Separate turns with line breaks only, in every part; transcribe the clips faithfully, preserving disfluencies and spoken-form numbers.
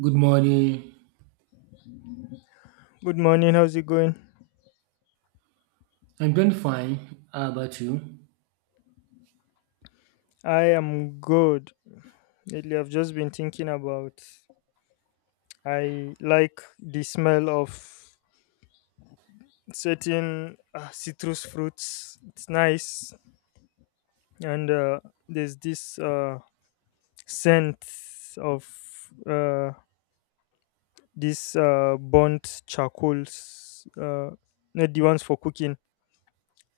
Good morning.
Good morning. How's it going?
I'm doing fine. How about you?
I am good. Lately, I've just been thinking about. I like the smell of certain uh, citrus fruits. It's nice, and uh, there's this uh, scent of uh, this uh, burnt charcoals. Uh, not the ones for cooking,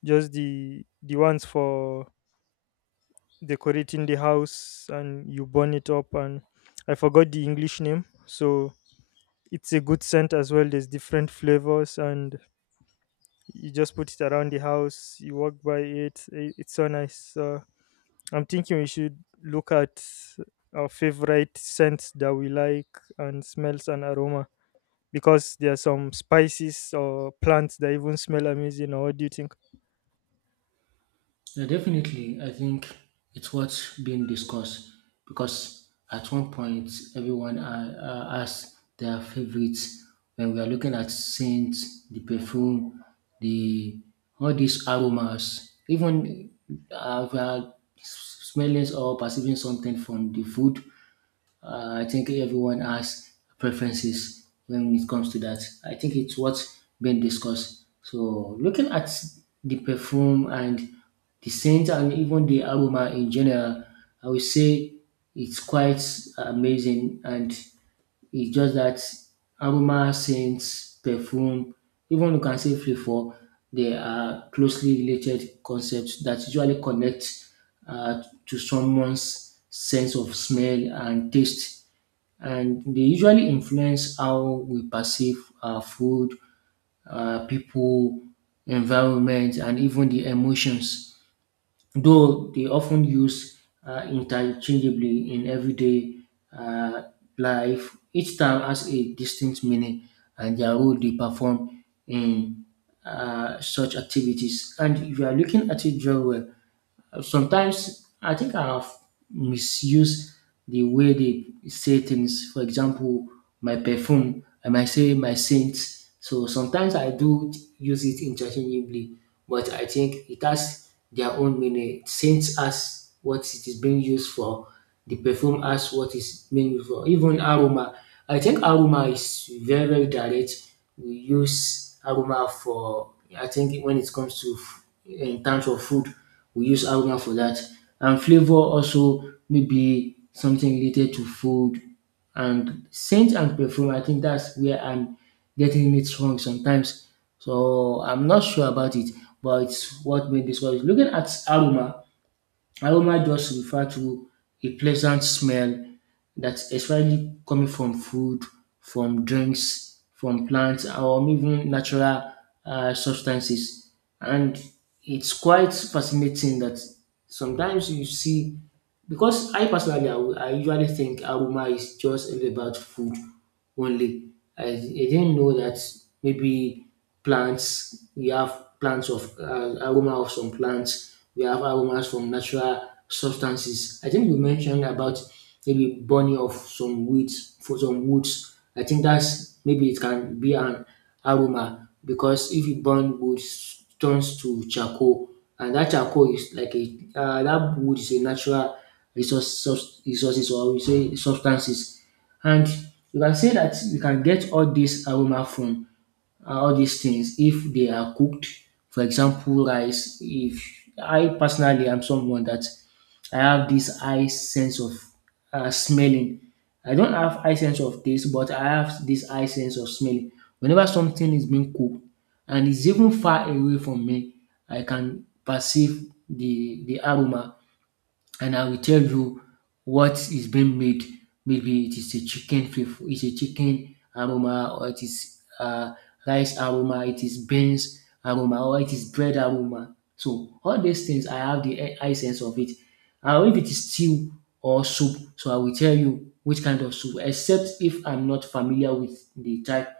just the the ones for decorating the house, and you burn it up. And I forgot the English name, so it's a good scent as well. There's different flavors, and you just put it around the house. You walk by it. i- It's so nice. So I'm thinking we should look at our favorite scents that we like and smells and aroma because there are some spices or plants that even smell amazing. Or what do you think?
Yeah, definitely. I think it's what's being discussed because at one point everyone uh, uh, has their favorites. When we are looking at scents, the perfume, the all these aromas, even uh, if we are smelling or perceiving something from the food, Uh, I think everyone has preferences when it comes to that. I think it's what's been discussed. So looking at the perfume and the scent and even the aroma in general, I would say it's quite amazing and it's just that aroma, scents, perfume, even you can say flavor, they are closely related concepts that usually connect uh, to someone's sense of smell and taste and they usually influence how we perceive our food, uh, people, environment, and even the emotions. Though they often used uh, interchangeably in everyday uh, life, each term has a distinct meaning and their role they perform in uh, such activities. And if you are looking at it very well, uh, sometimes I think I have misused the way they say things. For example, my perfume, I might say my scent. So sometimes I do use it interchangeably, but I think it has their own meaning. Scent as what it is being used for the perfume as what is meant for. Even aroma, I think aroma is very, very direct. We use aroma for, I think when it comes to, f- in terms of food, we use aroma for that. And flavor also maybe something related to food and scent and perfume. I think that's where I'm getting it wrong sometimes. So I'm not sure about it, but it's what made this one. Looking at aroma, aroma just refer to a pleasant smell that's especially coming from food, from drinks, from plants, or even natural uh, substances. And it's quite fascinating that sometimes you see because I personally, I, will- I usually think aroma is just all about food only. I, I didn't know that maybe plants, we have plants of uh, aroma of some plants, we have aromas from natural substances. I think you mentioned about maybe burning of some weeds for some woods. I think that's maybe it can be an aroma because if you burn wood, it turns to charcoal, and that charcoal is like a uh, that wood is a natural resource, sus- resources or we say substances, and you can say that you can get all this aroma from uh, all these things if they are cooked. For example, rice. If I personally am someone that I have this high sense of uh, smelling. I don't have high sense of taste, but I have this high sense of smelling. Whenever something is being cooked and it's even far away from me, I can perceive the the aroma and I will tell you what is being made. Maybe it is a chicken flavor, it's a chicken aroma, or it is uh, rice aroma, it is beans aroma, or it is bread aroma. So all these things, I have the e- essence of it. And if it is stew or soup, so I will tell you which kind of soup, except if I'm not familiar with the type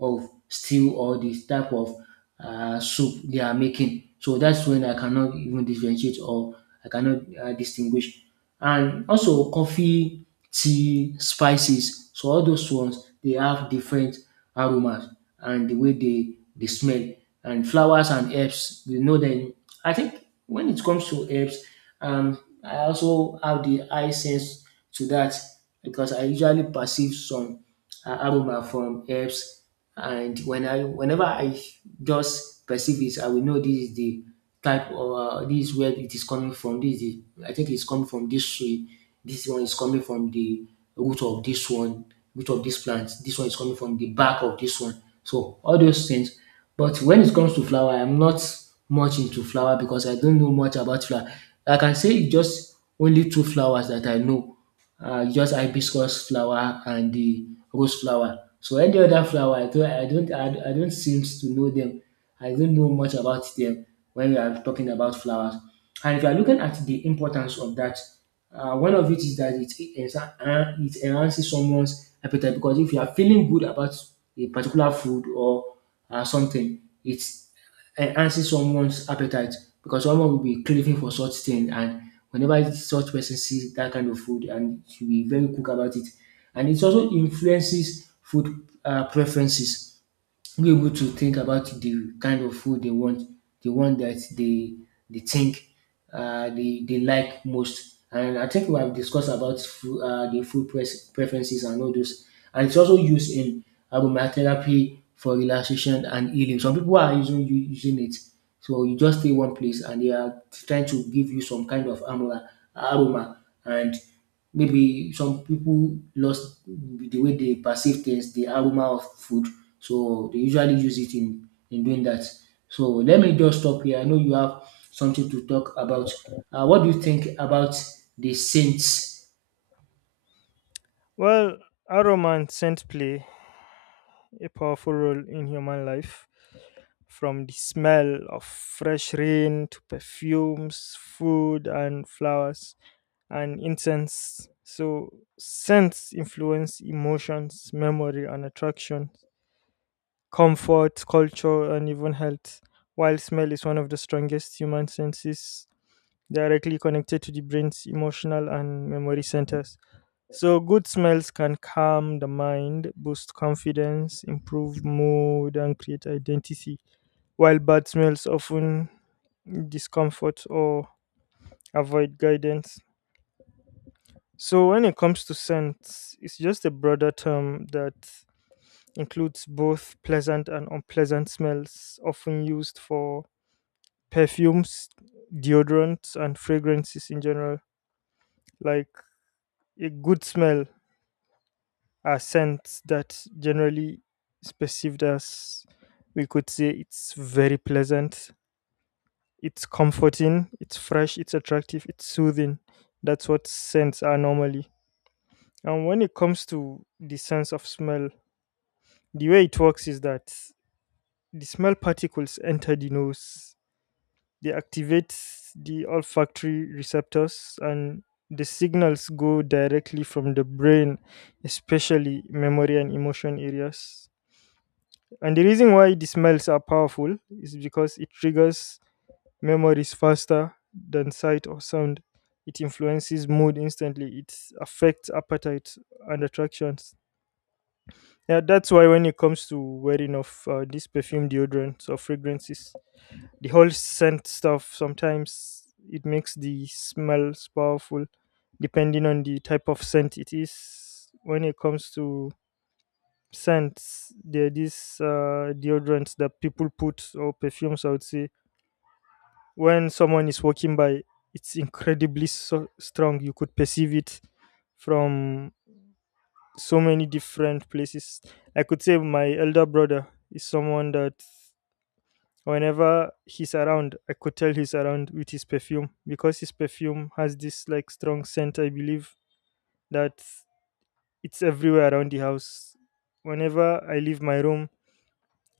of stew or the type of uh, soup they are making. So that's when I cannot even differentiate or I cannot uh, distinguish. And also coffee, tea, spices. So all those ones they have different aromas and the way they they smell. And flowers and herbs, we know them. I think when it comes to herbs, um, I also have the eye sense to that because I usually perceive some uh, aroma from herbs and when I whenever I just perceive it, I will know this is the type or uh, this is where it is coming from. This is the, I think it's coming from this tree. This one is coming from the root of this one, root of this plant. This one is coming from the bark of this one. So all those things. But when it comes to flower, I'm not much into flower because I don't know much about flower. Like I can say it's just only two flowers that I know uh, just hibiscus flower and the rose flower. So any other flower, I don't, I don't, I, I don't seem to know them. I don't know much about them when we are talking about flowers. And if you are looking at the importance of that, uh, one of it is that it, ensa- uh, it enhances someone's appetite because if you are feeling good about a particular food or uh, something, it's enhancing someone's appetite because someone will be craving for such thing and whenever such person sees that kind of food and should be very quick about it. And it also influences food uh, preferences be able to think about the kind of food they want, the one that they they think uh, they they like most. And I think we have discussed about food, uh, the food pres- preferences and all those. And it's also used in aromatherapy for relaxation and healing. Some people are using u- using it. So you just stay one place and they are trying to give you some kind of aroma, aroma and maybe some people lost the way they perceive things, the aroma of food, so they usually use it in in doing that. So let me just stop here. I know you have something to talk about. Uh, what do you think about the saints?
Well, aroma and scent play a powerful role in human life, from the smell of fresh rain to perfumes, food, and flowers and incense. So, scents influence emotions, memory, and attraction, comfort, culture, and even health, while smell is one of the strongest human senses, directly connected to the brain's emotional and memory centers. So, good smells can calm the mind, boost confidence, improve mood, and create identity, while bad smells often discomfort or avoid guidance. So, when it comes to scents, it's just a broader term that includes both pleasant and unpleasant smells, often used for perfumes, deodorants, and fragrances in general. Like a good smell, a scent that generally is perceived as, we could say, it's very pleasant, it's comforting, it's fresh, it's attractive, it's soothing. That's what scents are normally. And when it comes to the sense of smell, the way it works is that the smell particles enter the nose, they activate the olfactory receptors, and the signals go directly from the brain, especially memory and emotion areas. And the reason why the smells are powerful is because it triggers memories faster than sight or sound. It influences mood instantly. It affects appetite and attractions. Yeah, that's why when it comes to wearing of uh, these perfume deodorants or fragrances, the whole scent stuff sometimes it makes the smells powerful, depending on the type of scent it is. When it comes to scents, there are these uh, deodorants that people put or perfumes, I would say, when someone is walking by, it's incredibly so strong, you could perceive it from so many different places. I could say my elder brother is someone that whenever he's around, I could tell he's around with his perfume, because his perfume has this like strong scent, I believe, that it's everywhere around the house. Whenever I leave my room,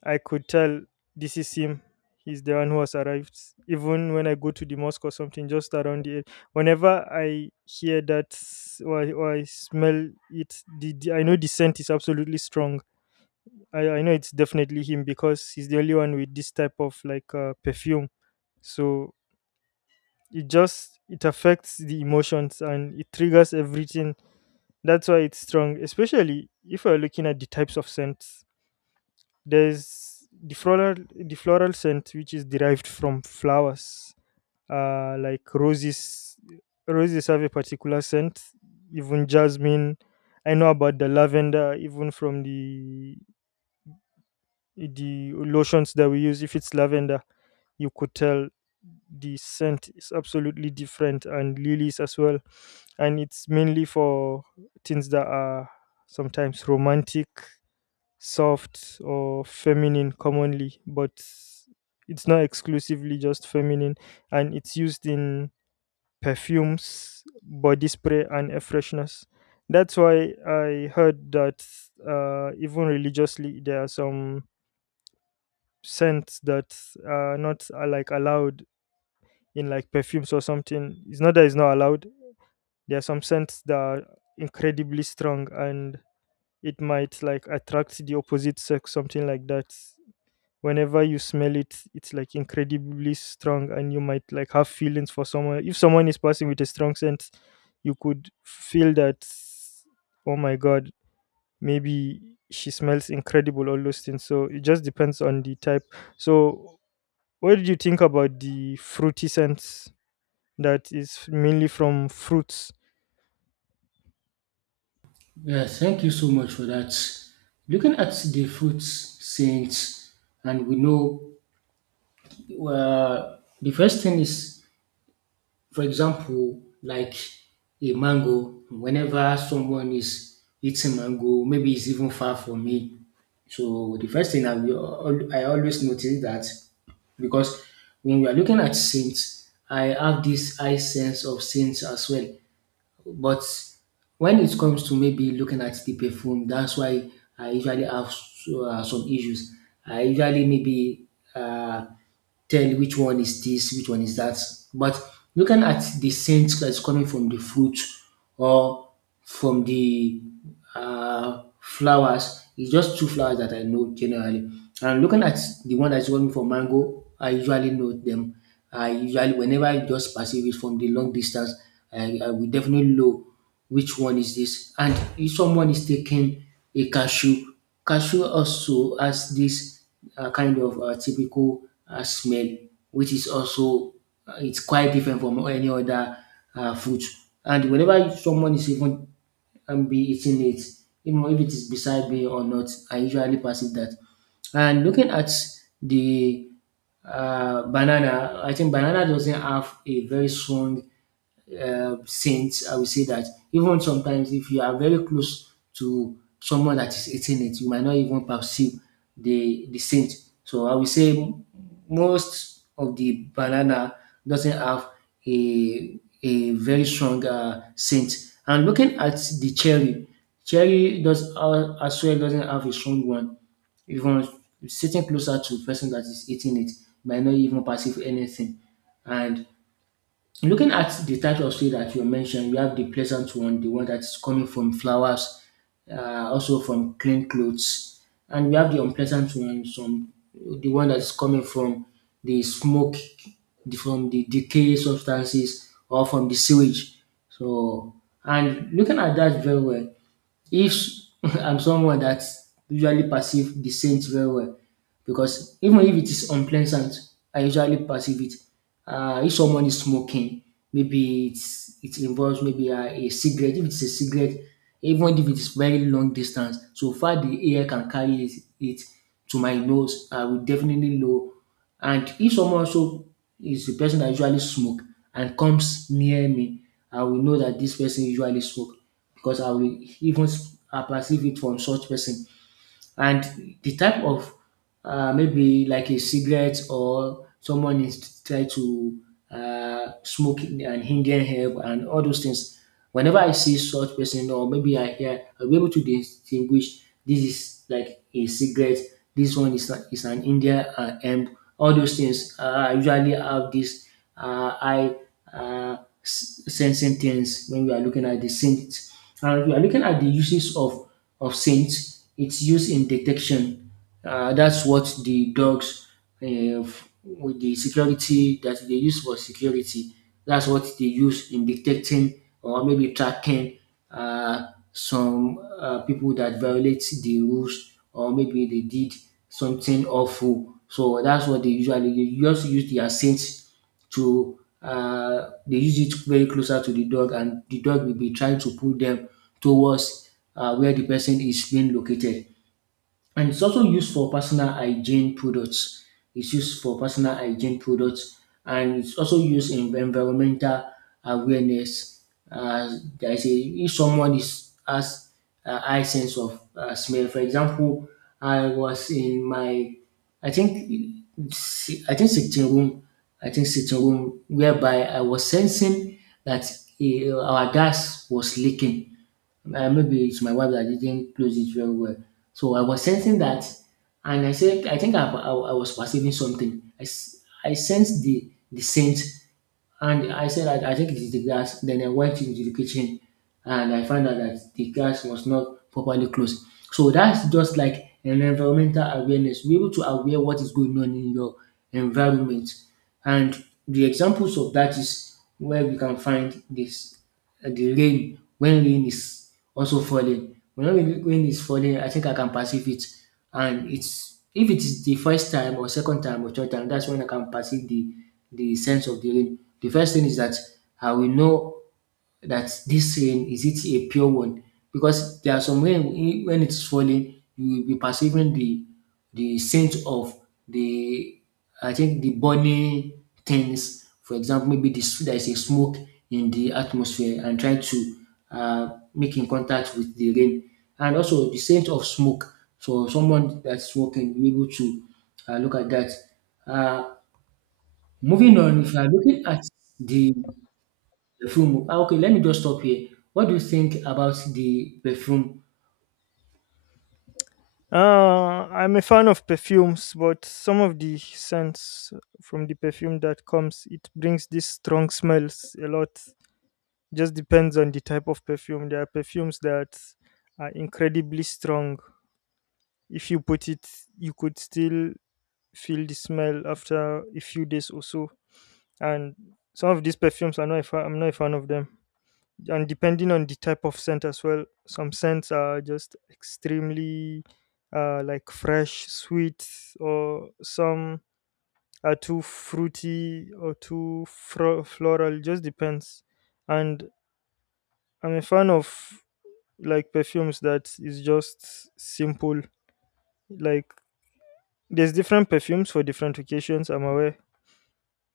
I could tell this is him. He's the one who has arrived. Even when I go to the mosque or something, just around the area, whenever I hear that s- or I, or I smell it, the, the- I know the scent is absolutely strong. I, I know it's definitely him because he's the only one with this type of like uh, perfume. So it just it affects the emotions and it triggers everything. That's why it's strong, especially if you're looking at the types of scents. There's the floral the floral scent, which is derived from flowers, uh, like roses. Roses have a particular scent. Even jasmine, I know about the lavender. Even from the the lotions that we use, if it's lavender, you could tell the scent is absolutely different, and lilies as well. And it's mainly for things that are sometimes romantic, soft, or feminine commonly, but it's not exclusively just feminine, and it's used in perfumes, body spray, and air fresheners. That's why I heard that uh, even religiously, there are some scents that are not uh, like allowed in like perfumes or something. It's not that it's not allowed. There are some scents that are incredibly strong and it might like attract the opposite sex, something like that. Whenever you smell it, it's like incredibly strong, and you might like have feelings for someone. If someone is passing with a strong scent, you could feel that, oh my god, maybe she smells incredible, all those things. So it just depends on the type. So what did you think about the fruity scents that is mainly from fruits?
Yeah, thank you so much for that. Looking at the fruits saints, and we know uh, the first thing is for example, like a mango, whenever someone is eating mango, maybe it's even far from me. So the first thing I will, al- I always notice that because when we are looking at saints, I have this high sense of saints as well. But when it comes to maybe looking at the perfume, that's why I usually have s- uh, some issues. I usually maybe uh, tell which one is this, which one is that. But looking at the scent that's coming from the fruit or from the uh, flowers, it's just two flowers that I know generally. And looking at the one that's coming from mango, I usually know them. I usually, whenever I just perceive it from the long distance, I, I will definitely know which one is this. And if someone is taking a cashew, cashew also has this uh, kind of uh, typical uh, smell, which is also uh, it's quite different from any other uh, fruit. And whenever someone is even um, be eating it, even if it is beside me or not, I usually pass it that. And looking at the uh, banana, I think banana doesn't have a very strong uh, saints, I will say that even sometimes if you are very close to someone that is eating it, you might not even perceive the the scent. So I will say m- most of the banana doesn't have a a very strong uh, scent. And looking at the cherry, cherry does uh, as well doesn't have a strong one. Even sitting closer to the person that is eating it might not even perceive anything. And looking at the types of seed that you mentioned, you have the pleasant one, the one that's coming from flowers, uh, also from clean clothes, and we have the unpleasant one, some the one that's coming from the smoke, the- from the decay substances, or from the sewage. So, and looking at that very well, if I'm someone that usually perceive the scent very well because even if it is unpleasant, I usually perceive it. Uh, if someone is smoking, maybe it's, it involves maybe uh, a cigarette. If it's a cigarette, even if it is very long distance, so far the air can carry it, it to my nose, I will definitely know. And if someone also is the person that usually smoke and comes near me, I will know that this person usually smoke because I will even I perceive it from such person. And the type of uh, maybe like a cigarette or someone is try to uh, smoke in- an Indian herb and all those things. Whenever I see such person or maybe I hear, I'll be able to distinguish this is like a cigarette, this one is, not, is an Indian uh, herb. All those things. Uh, I usually have this uh, eye uh, s- sensing things when we are looking at the scent. And we are looking at the uses of of scents. It's used in detection. Uh, that's what the dogs, uh, f- with the security that they use for security, that's what they use in detecting or maybe tracking uh, some uh, people that violate the rules or maybe they did something awful. So that's what they usually they just use their scents to uh, they use it very closer to the dog, and the dog will be trying to pull them towards uh, where the person is being located. And it's also used for personal hygiene products. It's used for personal hygiene products, and it's also used in environmental awareness. Uh, there is a if someone is has a high sense of uh, smell. For example, I was in my I think si- I think sitting room, I think sitting room, whereby I was sensing that eh, our gas was leaking. Uh, maybe it's my wife that didn't close it very well. So I was sensing that, and I said, I think I, I, I was perceiving something. I, s- I sensed the, the scent, and I said, I, I think it is the gas. Then I went into the kitchen, and I found out that the gas was not properly closed. So that's just like an environmental awareness. Be able to aware what is going on in your environment. And the examples of that is where we can find this and the rain when rain is also falling. When rain rain is falling, I think I can perceive it. And it's if it is the first time or second time or third time, that's when I can perceive the the sense of the rain. The first thing is that I will know that this rain is it a pure one, because there are some rain when when it's falling you will be perceiving the the scent of the I think the burning things. For example, maybe this there is a smoke in the atmosphere and try to uh, make in contact with the rain, and also the scent of smoke. So someone that's smoking will be able to uh, look at that. uh, Moving on, if you are looking at the perfume. Ah, okay, let me just stop here. What do you think about the perfume?
uh I'm a fan of perfumes, but some of the scents from the perfume that comes, it brings these strong smells a lot. Just depends on the type of perfume. There are perfumes that are incredibly strong. If you put it, you could still feel the smell after a few days or so. And some of these perfumes, I'm not a fan. I'm not a fan of them. And depending on the type of scent as well, some scents are just extremely uh, like fresh, sweet, or some are too fruity or too fro- floral. Just depends. And I'm a fan of like perfumes that is just simple. Like, there's different perfumes for different occasions. I'm aware.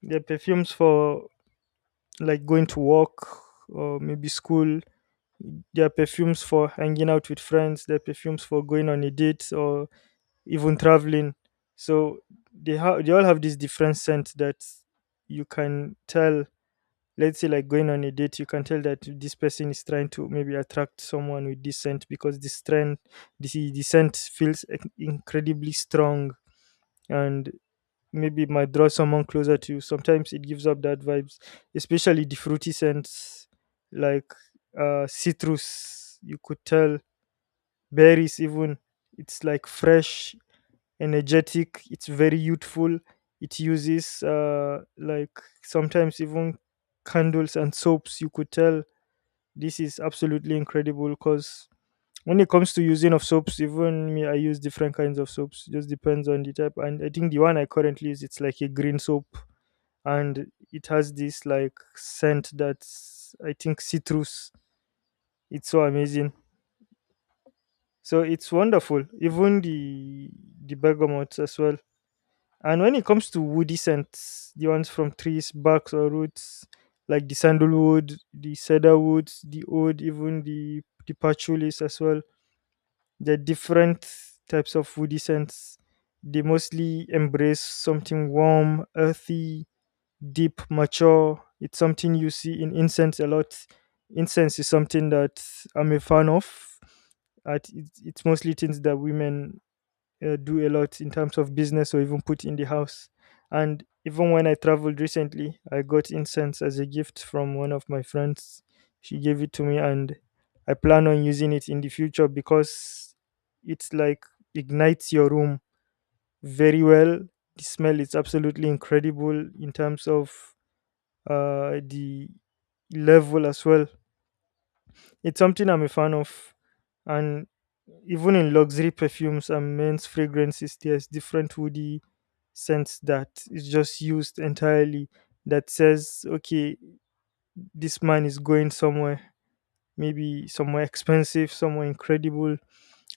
There are perfumes for like going to work or maybe school. There are perfumes for hanging out with friends. There are perfumes for going on a date or even traveling. So they have they all have this different scent that you can tell. Let's say like going on a date, you can tell that this person is trying to maybe attract someone with this scent, because this trend this the scent feels inc- incredibly strong, and maybe it might draw someone closer to you. Sometimes it gives up that vibes, especially the fruity scents, like uh citrus, you could tell, berries even. It's like fresh, energetic, it's very youthful. It uses uh, like sometimes even candles and soaps. You could tell this is absolutely incredible, because when it comes to using of soaps, even me, I use different kinds of soaps. Just depends on the type, and I think the one I currently use, it's like a green soap, and it has this like scent that's I think citrus. It's so amazing. So it's wonderful, even the the bergamot as well. And when it comes to woody scents, the ones from trees, barks, or roots, like the sandalwood, the cedarwood, the oud, even the the patchouli as well. The different types of woody scents. They mostly embrace something warm, earthy, deep, mature. It's something you see in incense a lot. Incense is something that I'm a fan of. At it's it's mostly things that women uh, do a lot in terms of business or even put in the house. And even when I traveled recently, I got incense as a gift from one of my friends. She gave it to me, and I plan on using it in the future because it's like ignites your room very well. The smell is absolutely incredible in terms of uh, the level as well. It's something I'm a fan of, and even in luxury perfumes and men's fragrances, there's different woody sense that is just used entirely, that says, okay, this man is going somewhere, maybe somewhere expensive, somewhere incredible.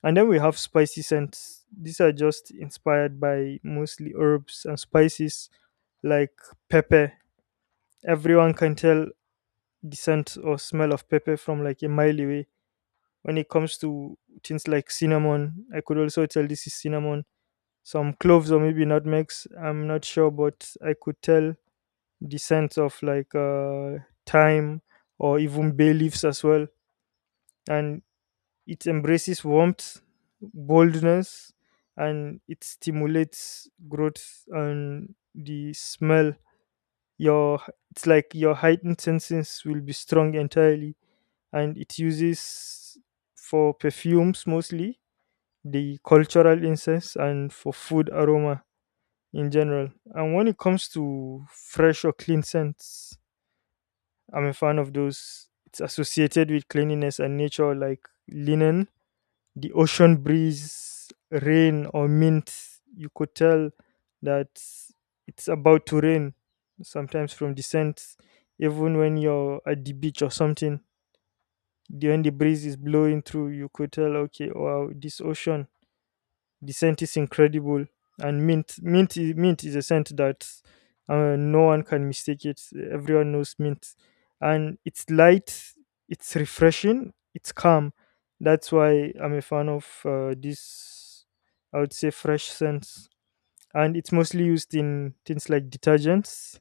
And then we have spicy scents. These are just inspired by mostly herbs and spices, like pepper. Everyone can tell the scent or smell of pepper from like a mile away. When it comes to things like cinnamon, I could also tell this is cinnamon. Some cloves or maybe nutmegs, I'm not sure, but I could tell the sense of like uh, time or even bay leaves as well. And it embraces warmth, boldness, and it stimulates growth and the smell. Your it's like your heightened senses will be strong entirely, and it uses for perfumes mostly, the cultural incense, and for food aroma in general. And when it comes to fresh or clean scents, I'm a fan of those. It's associated with cleanliness and nature, like linen, the ocean breeze, rain, or mint. You could tell that it's about to rain, sometimes from the scent, even when you're at the beach or something. The- When the breeze is blowing through, you could tell, okay, wow, this ocean the scent is incredible, and mint mint is, mint is a scent that uh, no one can mistake it. Everyone knows mint, and it's light, it's refreshing, it's calm. That's why I'm a fan of uh, this. I would say fresh scents, and it's mostly used in things like detergents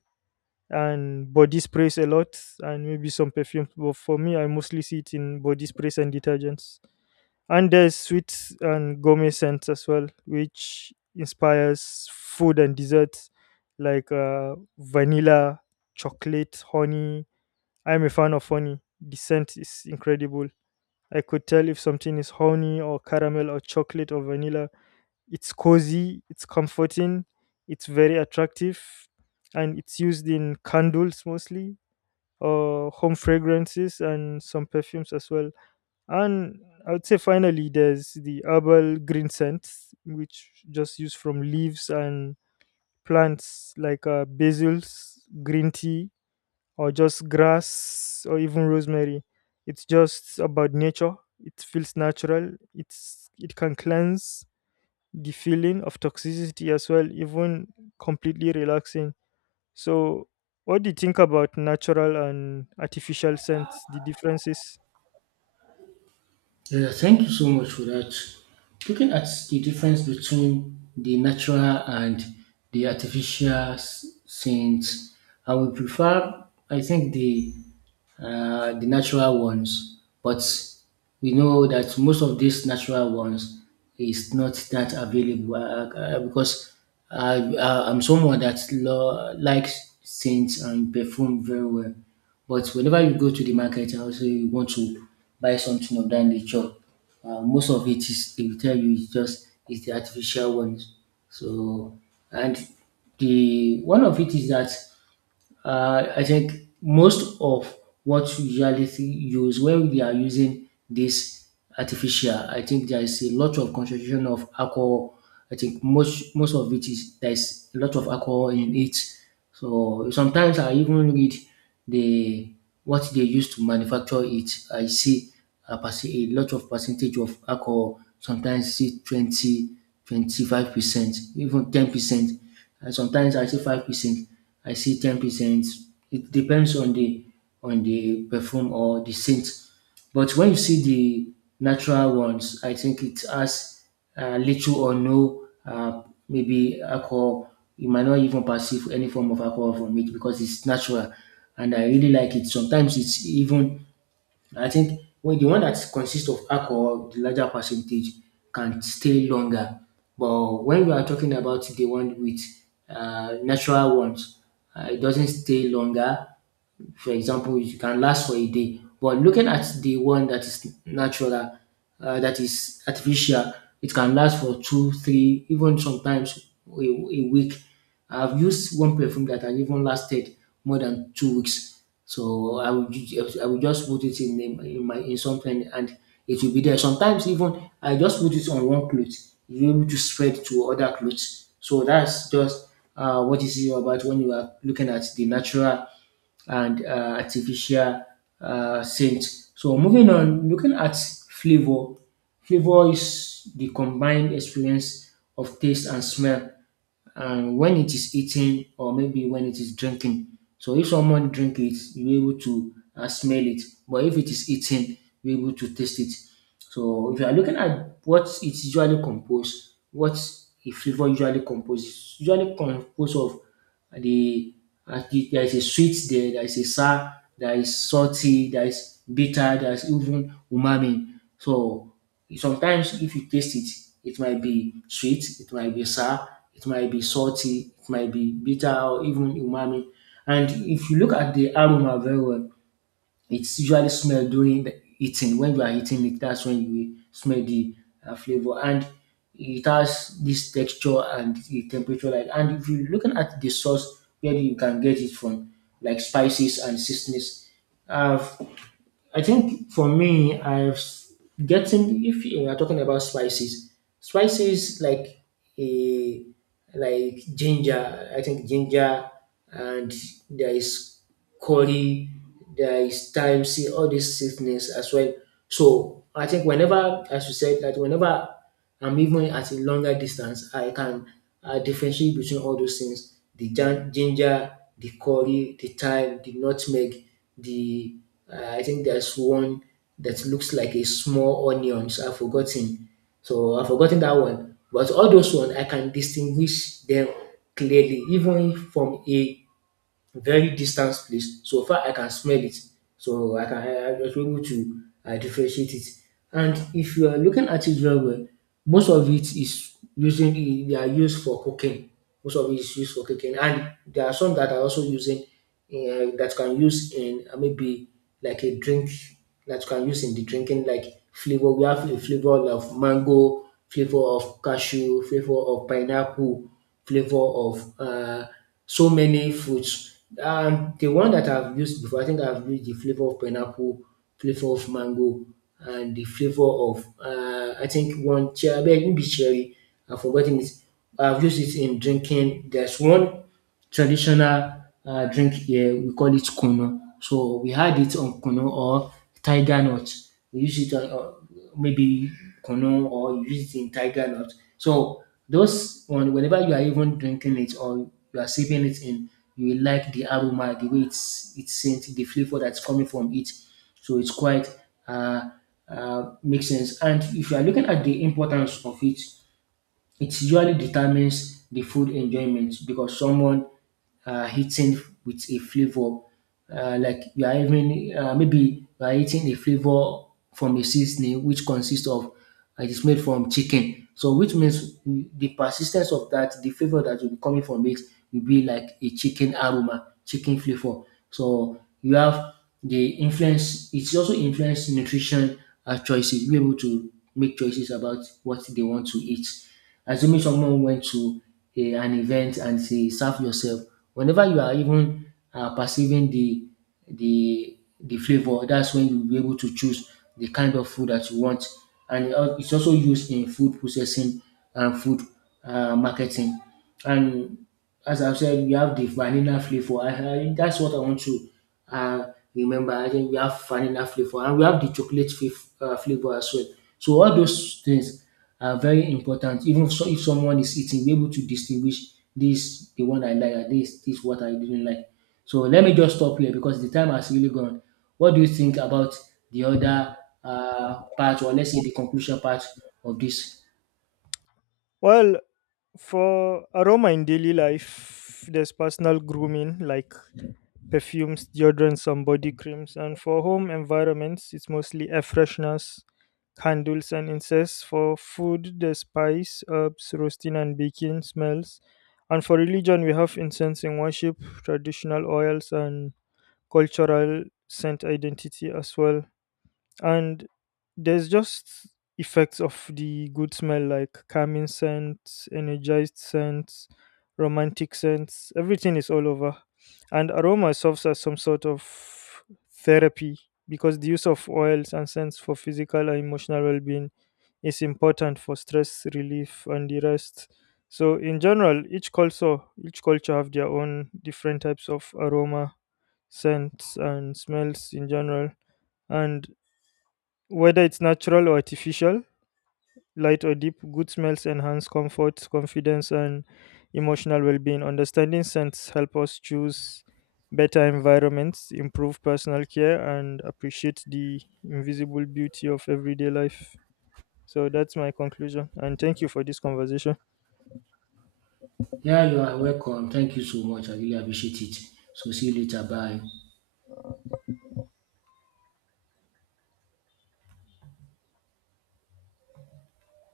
and body sprays a lot, and maybe some perfumes. But for me, I mostly see it in body sprays and detergents. And there's sweets and gourmet scents as well, which inspires food and desserts, like uh, vanilla, chocolate, honey. I'm a fan of honey. The scent is incredible. I could tell if something is honey or caramel or chocolate or vanilla. It's cozy, it's comforting, it's very attractive, and it's used in candles mostly, or home fragrances and some perfumes as well. And I would say finally, there's the herbal green scent, which just used from leaves and plants like uh, basils, green tea, or just grass, or even rosemary. It's just about nature. It feels natural. It's it can cleanse the feeling of toxicity as well, even completely relaxing. So, what do you think about natural and artificial scents? The differences?
Yeah, thank you so much for that. Looking at the difference between the natural and the artificial s- scents, I would prefer, I think, the uh, the natural ones. But we know that most of these natural ones is not that available uh, uh, because I, I, I'm someone that lo- likes scents and perfume very well. But whenever you go to the market and also you want to buy something of that nature, uh, most of it is they will tell you it's just it's the artificial ones. So and the one of it is that uh, I think most of what we usually see- use when we are using this artificial, I think there is a lot of concentration of alcohol. I think most most of it is there is a lot of alcohol in it. So sometimes I even read the what they use to manufacture it. I see a, perce- a lot of percentage of alcohol, sometimes see twenty, twenty five percent, even ten percent. And sometimes I see five percent, I see ten percent. It depends on the on the perfume or the scent. But when you see the natural ones, I think it has uh, little or no uh, maybe alcohol. You might not even perceive any form of alcohol from it because it's natural, and I really like it. Sometimes it's even I think when the one that consists of alcohol, the larger percentage can stay longer. But when we are talking about the one with uh, natural ones, uh, it doesn't stay longer. For example, it can last for a day. But looking at the one that is natural, uh, that is artificial, it can last for two, three, even sometimes a, a week. I've used one perfume that has even lasted more than two weeks. So I will, ju- I will just put it in, in, in my in something, and it will be there. Sometimes even I just put it on one cloth, you're able to spread to other clothes. So that's just uh, what is it about when you are looking at the natural and uh, artificial uh, scent. So moving on, looking at flavor, flavor is the combined experience of taste and smell, and when it is eating or maybe when it is drinking. So if someone drink it, you're able to uh, smell it, but if it is eating, you're able to taste it. So if you are looking at what it's usually composed, what a flavor usually composed, it's usually composed of the uh, there is a sweet there, there is a sour, there is salty, there is bitter, there is even umami. So sometimes if you taste it, it might be sweet, it might be sour, it might be salty, it might be bitter or even umami. And if you look at the aroma very well, it's usually smell during the eating. When you are eating it, that's when you smell the uh, flavor. And it has this texture and the temperature like, and if you're looking at the sauce where you can get it from, like spices and seasonings. Uh, I think for me, I've s- getting if you are talking about spices, spices like a like ginger. I think ginger and there is curry, there is thyme, see all these seasonings as well. So I think whenever, as you said, that whenever and even at a longer distance, I can uh, differentiate between all those things the jan- ginger, the curry, the thyme, the nutmeg, the uh, I think there's one that looks like a small onions. I've forgotten. So I've forgotten that one. But all those ones, I can distinguish them clearly, even from a very distant place. So far I can smell it. So I can I I was able to uh, differentiate it. And if you are looking at it very well, most of it is using they are used for cooking. Most of it is used for cooking, and there are some that are also using uh, that can use in uh, maybe like a drink that can use in the drinking like flavor. We have a flavor of mango, flavor of cashew, flavor of pineapple, flavor of uh, so many fruits. And the one that I've used before, I think I've used the flavor of pineapple, flavor of mango, and the flavor of uh, I think one cherry, maybe cherry, I've forgotten it. I've used it in drinking. There's one traditional uh, drink here, we call it kunu. So we had it on kunu or tiger nut. We use it on, maybe kunu or you use it in tiger nut. So those one whenever you are even drinking it or you are sipping it in, you will like the aroma, the way it's it's scent, the flavor that's coming from it. So it's quite uh, uh, makes sense. And if you are looking at the importance of it, it usually determines the food enjoyment, because someone uh, eating with a flavor uh, like you are even uh, maybe you are eating a flavor from a seasoning which consists of uh, it is made from chicken. So which means the persistence of that, the flavor that will be coming from it will be like a chicken aroma, chicken flavor. So you have they influence it's also influence nutrition uh, choices, be able to make choices about what they want to eat. Assuming someone went to a, an event and say serve yourself, whenever you are even uh, perceiving the the the flavor, that's when you'll be able to choose the kind of food that you want. And it al- it's also used in food processing and food uh, marketing. And as I've said, we have the vanilla flavor. I, I, that's what I want to uh, remember. I think we have vanilla flavor and we have the chocolate f- uh, flavor as well. So all those things are very important. Even if, so, if someone is eating, be able to distinguish this the one I like and this this what I didn't like. So let me just stop here because the time has really gone. What do you think about the other uh, part, or let's say the conclusion part of this?
Well, for aroma in daily life, there's personal grooming like perfumes, deodorants, and body creams. And for home environments, it's mostly air fresheners, candles, and incense. For food, there's spice, herbs, roasting, and baking smells. And for religion, we have incense in worship, traditional oils, and cultural scent identity as well. And there's just effects of the good smell like calming scents, energized scents, romantic scents, everything is all over. And aroma serves as some sort of therapy, because the use of oils and scents for physical and emotional well-being is important for stress relief and the rest. So in general, each culture, each culture have their own different types of aroma, scents, and smells in general. And whether it's natural or artificial, light or deep, good smells enhance comfort, confidence, and emotional well being. Understanding scents help us choose better environments, improve personal care, and appreciate the invisible beauty of everyday life. So that's my conclusion. And thank you for this conversation.
Yeah, you are welcome. Thank you so much. I really appreciate it. So see you later. Bye.